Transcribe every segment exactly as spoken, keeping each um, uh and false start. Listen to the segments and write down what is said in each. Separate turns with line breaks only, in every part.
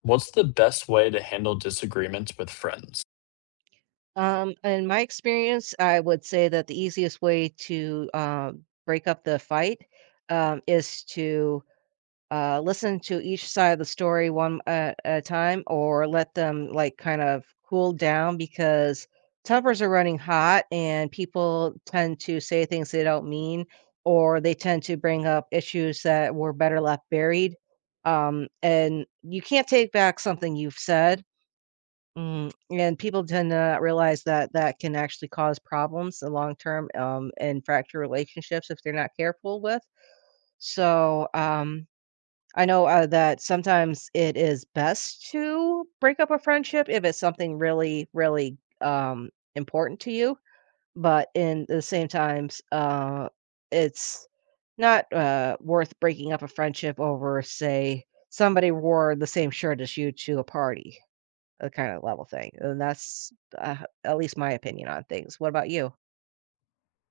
What's the best way to handle disagreements with friends?
Um, in my experience, I would say that the easiest way to um, break up the fight um, is to uh, listen to each side of the story one uh, at a time, or let them like kind of cool down because tempers are running hot, and people tend to say things they don't mean, or they tend to bring up issues that were better left buried. Um, and you can't take back something you've said. Mm, and people tend to not realize that that can actually cause problems in long term, um, and fracture relationships if they're not careful with. So, um, I know, uh, that sometimes it is best to break up a friendship if it's something really, really, um, important to you, but in the same times, uh, it's not, uh, worth breaking up a friendship over, say, somebody wore the same shirt as you to a party. That kind of level thing, and that's, uh, at least my opinion on things. What about you?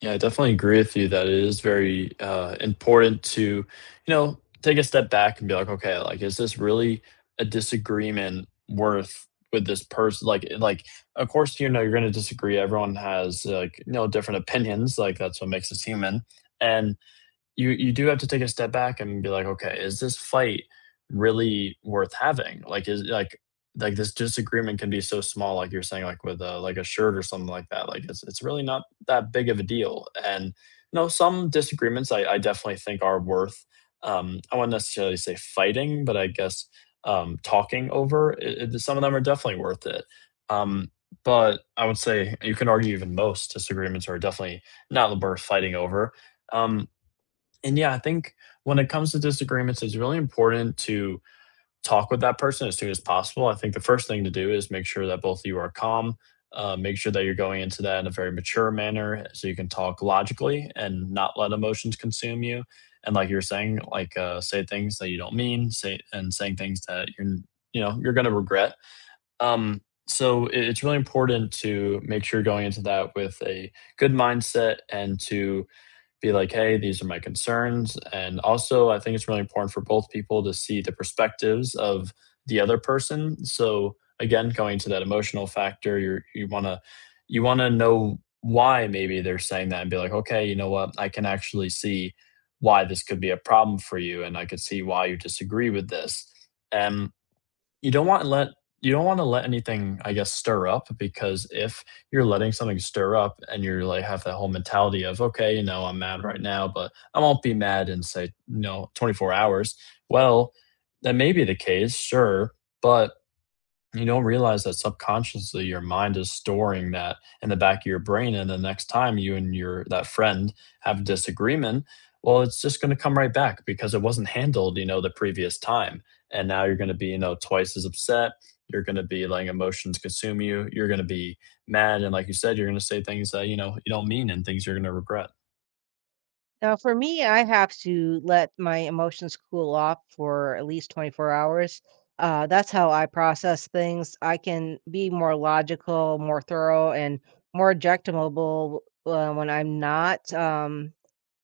Yeah, I definitely agree with you that it is very uh, important to, you know, take a step back and be like, okay, like, is this really a disagreement worth with this person? Like, eh, like, of course, you know, you're going to disagree. Everyone has like, you know, different opinions. Like, that's what makes us human. And you you do have to take a step back and be like, okay, is this fight really worth having? Like, is like like this disagreement can be so small, like you're saying, like with a, like a shirt or something like that. Like it's it's really not that big of a deal. And you know, some disagreements I, I definitely think are worth. Um, I wouldn't necessarily say fighting, but I guess um, talking over. It, it- some of them are definitely worth it. Um, but I would say you can argue even most disagreements are definitely not worth fighting over. Um, and yeah, I think when it comes to disagreements, it's really important to talk with that person as soon as possible. I think the first thing to do is make sure that both of you are calm. Uh, make sure that you're going into that in a very mature manner so you can talk logically and not let emotions consume you. And like you're saying, like uh, say things that you don't mean, say and saying things that you're you know you're going to regret. Um, so it- it's really important to make sure you're going into that with a good mindset and to be like, hey, these are my concerns. And also, I think it's really important for both people to see the perspectives of the other person. So again, going to that emotional factor, you you want to you want to know why maybe they're saying that and be like, okay, you know what, I can actually see why this could be a problem for you, and I could see why you disagree with this. And you don't want to let you don't want to let anything, I guess, stir up, because if you're letting something stir up and you're like have that whole mentality of, okay, you know, I'm mad right now, but I won't be mad in say, you know, twenty-four hours. Well, that may be the case, sure, but you don't realize that subconsciously your mind is storing that in the back of your brain, and the next time you and your that friend have a disagreement, well, it's just going to come right back because it wasn't handled you know the previous time. And now you're going to be you know twice as upset. You're going to be letting emotions consume you you're going to be mad, and like you said, you're going to say things that you know you don't mean, and things you're going to regret.
Now for me, I have to let my emotions cool off for at least twenty-four hours. Uh, that's how I process things. I can be more logical, more thorough, and more objectionable, uh, when I'm not, um,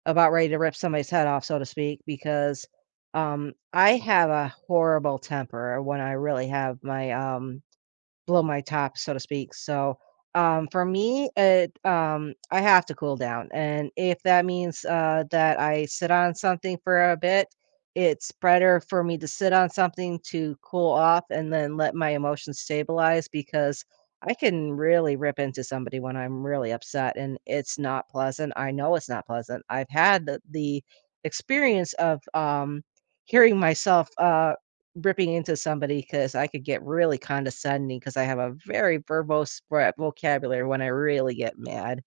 about ready to rip somebody's head off, so to speak, because, um, I have a horrible temper when I really have my, um blow my top, so to speak. So, um, for me, it um, I have to cool down, and if that means uh, that I sit on something for a bit, it's better for me to sit on something to cool off and then let my emotions stabilize because I can really rip into somebody when I'm really upset, and it's not pleasant. I know it's not pleasant. I've had the, the experience of um, hearing myself uh, ripping into somebody because I could get really condescending because I have a very verbose spra vocabulary when I really get mad,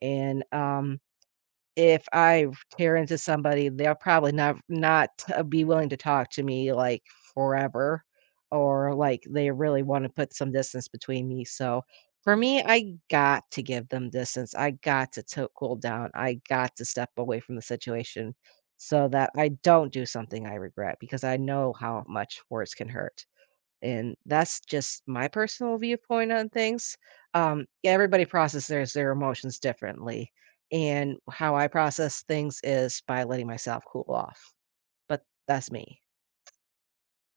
and, um if I tear into somebody, they'll probably not not uh, be willing to talk to me, like, forever, or, like, they really wanna put some distance between me. So, for me, I got to give them distance, I got to to cool down, I got to step away from the situation so that I don't do something I regret because I know how much words can hurt. And that's just my personal viewpoint on things. Um, yeah, everybody processes their emotions differently. And how I process things is by letting myself cool off. But that's me.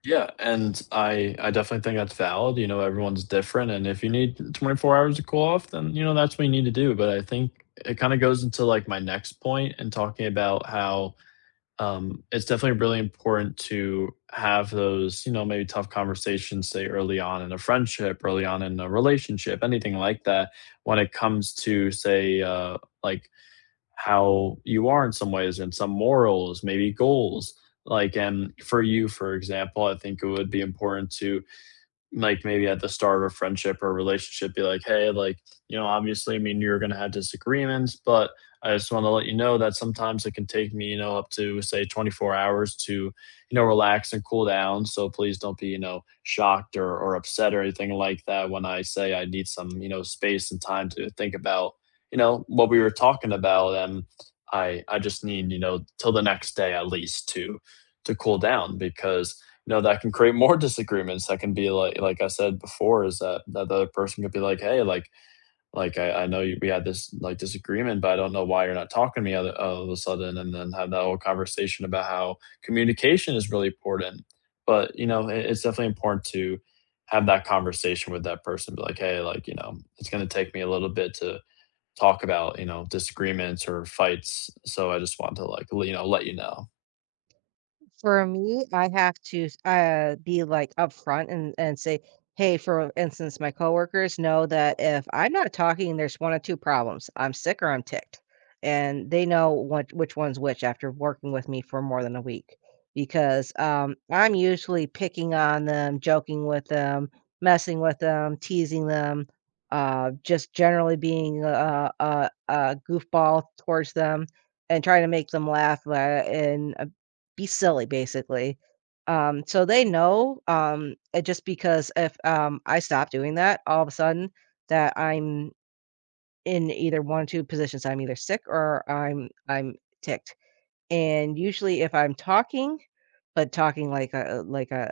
Yeah, and I I definitely think that's valid. You know, everyone's different, and if you need twenty-four hours to cool off, then, you know, that's what you need to do. But I think it kinda goes into, like, my next point, and talking about how, um, it's definitely really important to have those, you know, maybe tough conversations, say, early on in a friendship, early on in a relationship, anything like that, when it comes to, say, uh, like, how you are in some ways and some morals, maybe goals. Like, and for you, for example, I think it would be important to like maybe at the start of a friendship or a relationship be like, hey, like you know obviously, I mean, you're going to have disagreements, but I just want to let you know that sometimes it can take me you know up to say twenty-four hours to you know relax and cool down, so please don't be you know shocked or, or upset or anything like that when I say I need some you know space and time to think about you know what we were talking about. And i i just need you know till the next day at least to to cool down, because you know, that can create more disagreements. That can be like like I said before, is that that the other person could be like, "Hey, like like, I I know you we had this, like, disagreement, but I don't know why you're not talking to me all all of a sudden," and then have that whole conversation about how communication is really important. But, you know, it it's definitely important to have that conversation with that person, be like, "Hey, like, you know, it's gonna take me a little bit to talk about, you know, disagreements or fights, so I just want to, like, le you know, let you know."
For me, I have to uh, be, like, upfront and and say, "Hey," for instance, my coworkers know that if I'm not talking, there's one of two problems. I'm sick or I'm ticked, and they know what which one's which after working with me for more than a week because, um, I'm usually picking on them, joking with them, messing with them, teasing them, uh, just generally being a a a goofball towards them and trying to make them laugh, la and uh, be silly, basically. Um, so they know, um, uh, just because if, um, I stop doing that, all of a sudden that I'm in either one or two positions, I'm either sick or I'm I'm ticked. And usually if I'm talking, but talking like a like a,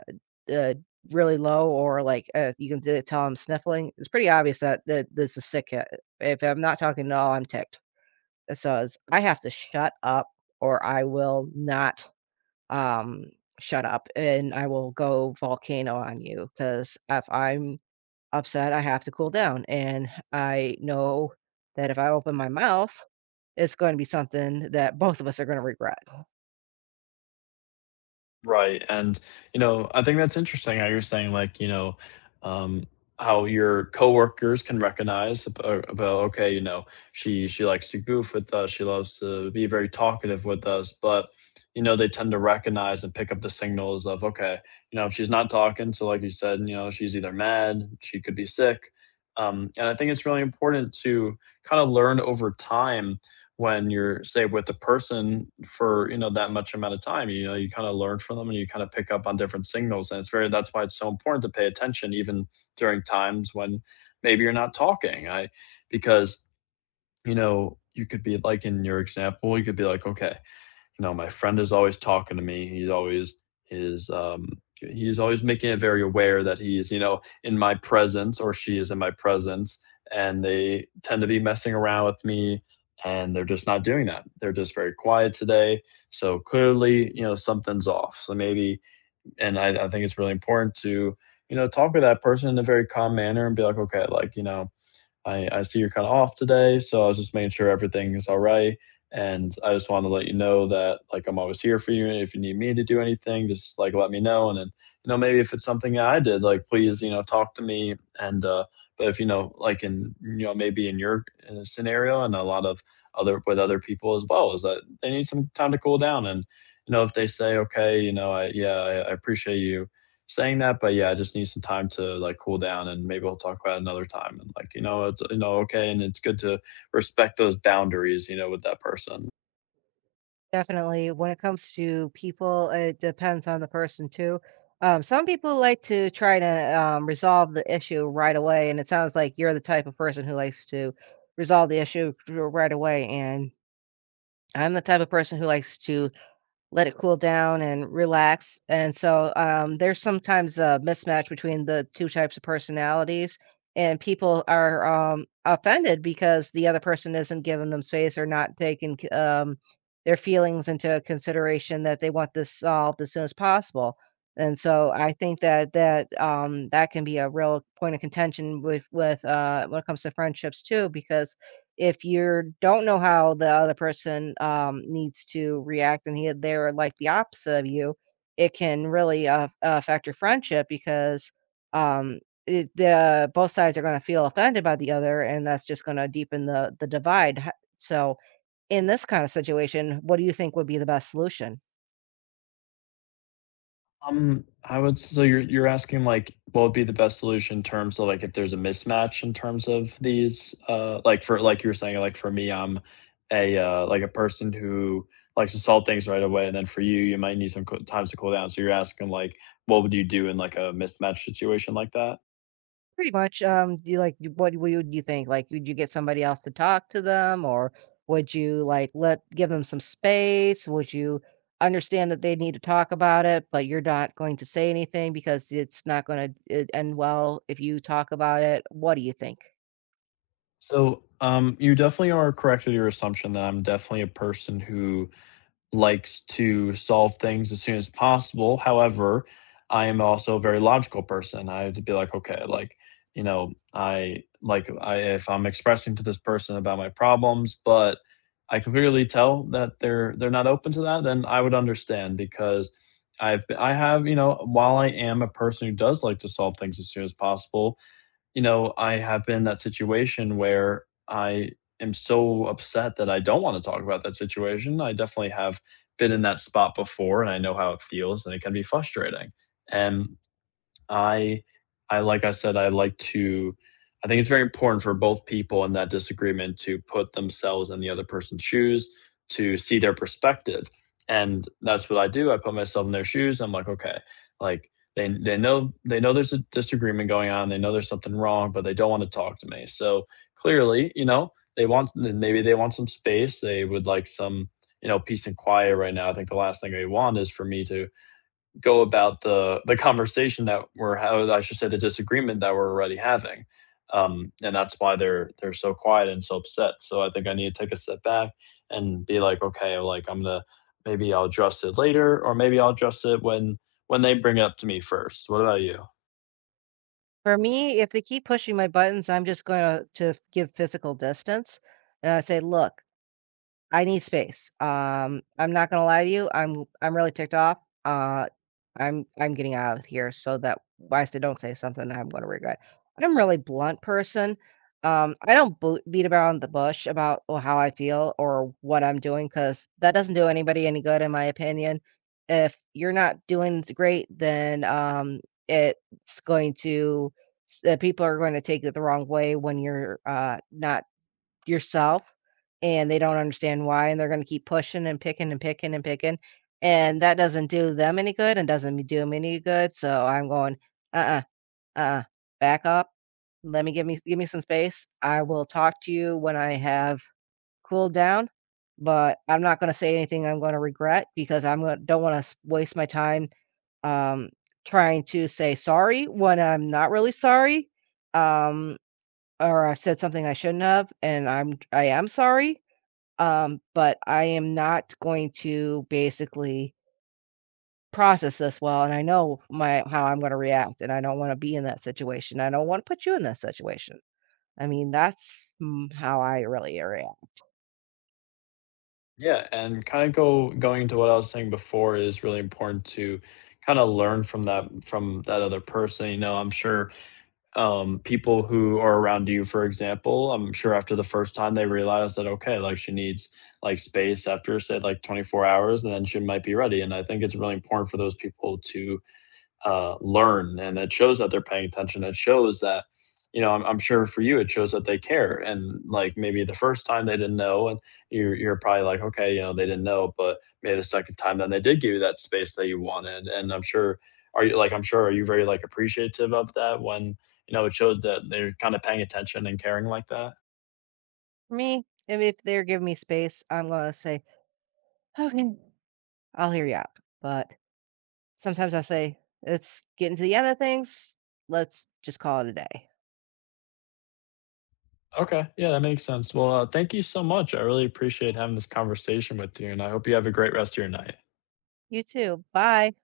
uh, really low or like, uh, you can t tell I'm sniffling, it's pretty obvious that that this is sick. Uh, if I'm not talking at all, I'm ticked. So it's I have to shut up or I will not um, shut up and I will go volcano on you because if I'm upset, I have to cool down. And I know that if I open my mouth, it's going to be something that both of us are going to regret.
Right, and, you know, I think that's interesting how you're saying, like, you know, um, how your coworkers can recognize ab uh, about, okay, you know, she she likes to goof with us, she loves to be very talkative with us, but, you know, they tend to recognize and pick up the signals of, okay, you know, if she's not talking, so like you said, you know, she's either mad, she could be sick. Um, and I think it's really important to kinda learn over time when you're say with a person for you know that much amount of time, you know you kind of learn from them and you kind of pick up on different signals. And it's very that's why it's so important to pay attention even during times when maybe you're not talking, I because you know you could be like in your example, you could be like, okay, you know, my friend is always talking to me. He's always is um he's always making it very aware that he's, you know, in my presence, or she is in my presence, and they tend to be messing around with me, and they're just not doing that. They're just very quiet today. So clearly, you know, something's off. So maybe and I, I think it's really important to, you know, talk with that person in a very calm manner and be like, okay, like, you know, I I see you're kinda off today, so I was just making sure everything is all right, and I just wanted to let you know that, like, I'm always here for you, and if you need me to do anything, just, like, let me know. And then, you know, maybe if it's something that I did, like, please, you know, talk to me, and, uh But if, you know, like, in you know, maybe in your, uh, scenario, and a lot of other with other people as well, is that they need some time to cool down. And, you know, if they say, "Okay, you know, I yeah, I I appreciate you saying that, but yeah, I just need some time to like cool down, and maybe we'll talk about it another time." And like, you know, it's you know, okay. And it's good to respect those boundaries, you know, with that person.
Definitely. When it comes to people, it depends on the person too. Um, some people like to try to um, resolve the issue right away. And it sounds like you're the type of person who likes to resolve the issue r- right away. And I'm the type of person who likes to let it cool down and relax. And so, um, there's sometimes a mismatch between the two types of personalities, and people are, um, offended because the other person isn't giving them space or not taking c um, their feelings into consideration that they want this solved as soon as possible. And so I think that that, um, that can be a real point of contention with with, uh, when it comes to friendships too because if you don't know how the other person, um, needs to react and he they're like the opposite of you, it can really af affect your friendship because, um, it the both sides are gonna feel offended by the other, and that's just gonna deepen the the divide. Ho So, in this kind of situation, what do you think would be the best solution?
Um, I would so you're you're asking like what would be the best solution in terms of like if there's a mismatch in terms of these uh like for like you were saying, like for me, I'm a uh like a person who likes to solve things right away, and then for you you might need some co- times to cool down, so you're asking like what would you do in like a mismatch situation like that?
Pretty much, um, do you, like, you what would you think? Like, would you get somebody else to talk to them, or would you, like, let give them some space? Would you understand that they need to talk about it, but you're not going to say anything because it's not gonna e end well if you talk about it? What do you think?
So, um, you definitely are correct in your assumption that I'm definitely a person who likes to solve things as soon as possible. However, I am also a very logical person. I have to be like, okay, like, you know, I like I if I'm expressing to this person about my problems, but I can clearly tell that they're they're not open to that, then I would understand because I've I have, you know, while I am a person who does like to solve things as soon as possible, you know, I have been in that situation where I am so upset that I don't wanna talk about that situation. I definitely have been in that spot before, and I know how it feels, and it can be frustrating. And I I like I said, I like to I think it's very important for both people in that disagreement to put themselves in the other person's shoes, to see their perspective. And that's what I do. I put myself in their shoes. I'm like, okay, like they they know they know there's a disagreement going on. They know there's something wrong, but they don't want to talk to me. So clearly, you know, they want maybe they want some space. They would like some, you know, peace and quiet right now. I think the last thing they want is for me to go about the the conversation that we're, how I should say, the disagreement that we're already having. Um, and that's why they're they're so quiet and so upset. So I think I need to take a step back and be like, okay, like I'm gonna maybe I'll address it later, or maybe I'll address it when when they bring it up to me first. What about you?
For me, if they keep pushing my buttons, I'm just gonna to to give physical distance, and I say, "Look, I need space. Um, I'm not gonna lie to you, I'm I'm really ticked off. Uh, I'm I'm getting out of here so that I said don't say something I'm gonna regret. I'm a really blunt person. Um, I don't bo beat around the bush about o how I feel or what I'm doing doing because that doesn't do anybody any good in my opinion. If you're not doing great, then, um, it's going to s uh, people are gonna take it the wrong way when you're, uh, not yourself, and they don't understand why, and they're gonna keep pushing and picking and picking and picking, and that doesn't do them any good and doesn't do do 'em any good, so I'm going, "Uh-uh, uh-uh, back up, let me give me give me some space, I will talk to you when I have cooled down, but I'm not gonna say anything I'm gonna regret because I'm gon don't wanna waste my time, um, trying to say sorry when I'm not really sorry, um, or I said something I shouldn't have, and I'm I am sorry." Um, but I am not going to basically process this well, and I know my how I'm gonna react, and I don't wanna be in that situation. I don't wanna put you in that situation. I mean, that's, mm, how I really react.
Yeah, and kind of go going into what I was saying before, it is really important to kind of learn from that from that other person. You know, I'm sure um, people who are around you, for example, I'm sure after the first time they realize that, okay, like she needs like space after say like twenty-four hours, and then she might be ready. And I think it's really important for those people to uh, learn, and it shows that they're paying attention. It shows that, you know, I'm, I'm sure for you, it shows that they care. And like maybe the first time they didn't know, and you're you're probably like, okay, you know, they didn't know, but maybe the second time then they did give you that space that you wanted. And I'm sure, are you like, I'm sure, are you very like appreciative of that when you know it shows that they're kind of paying attention and caring like that?
For me, if if they're giving me space, I'm gonna say, "Okay, I'll hear you out," but sometimes I say, "Let's get into the end of things. Let's just call it a day."
Okay, yeah, that makes sense. Well, uh, thank you so much. I really appreciate having this conversation with you, and I hope you have a great rest of your night.
You too. Bye.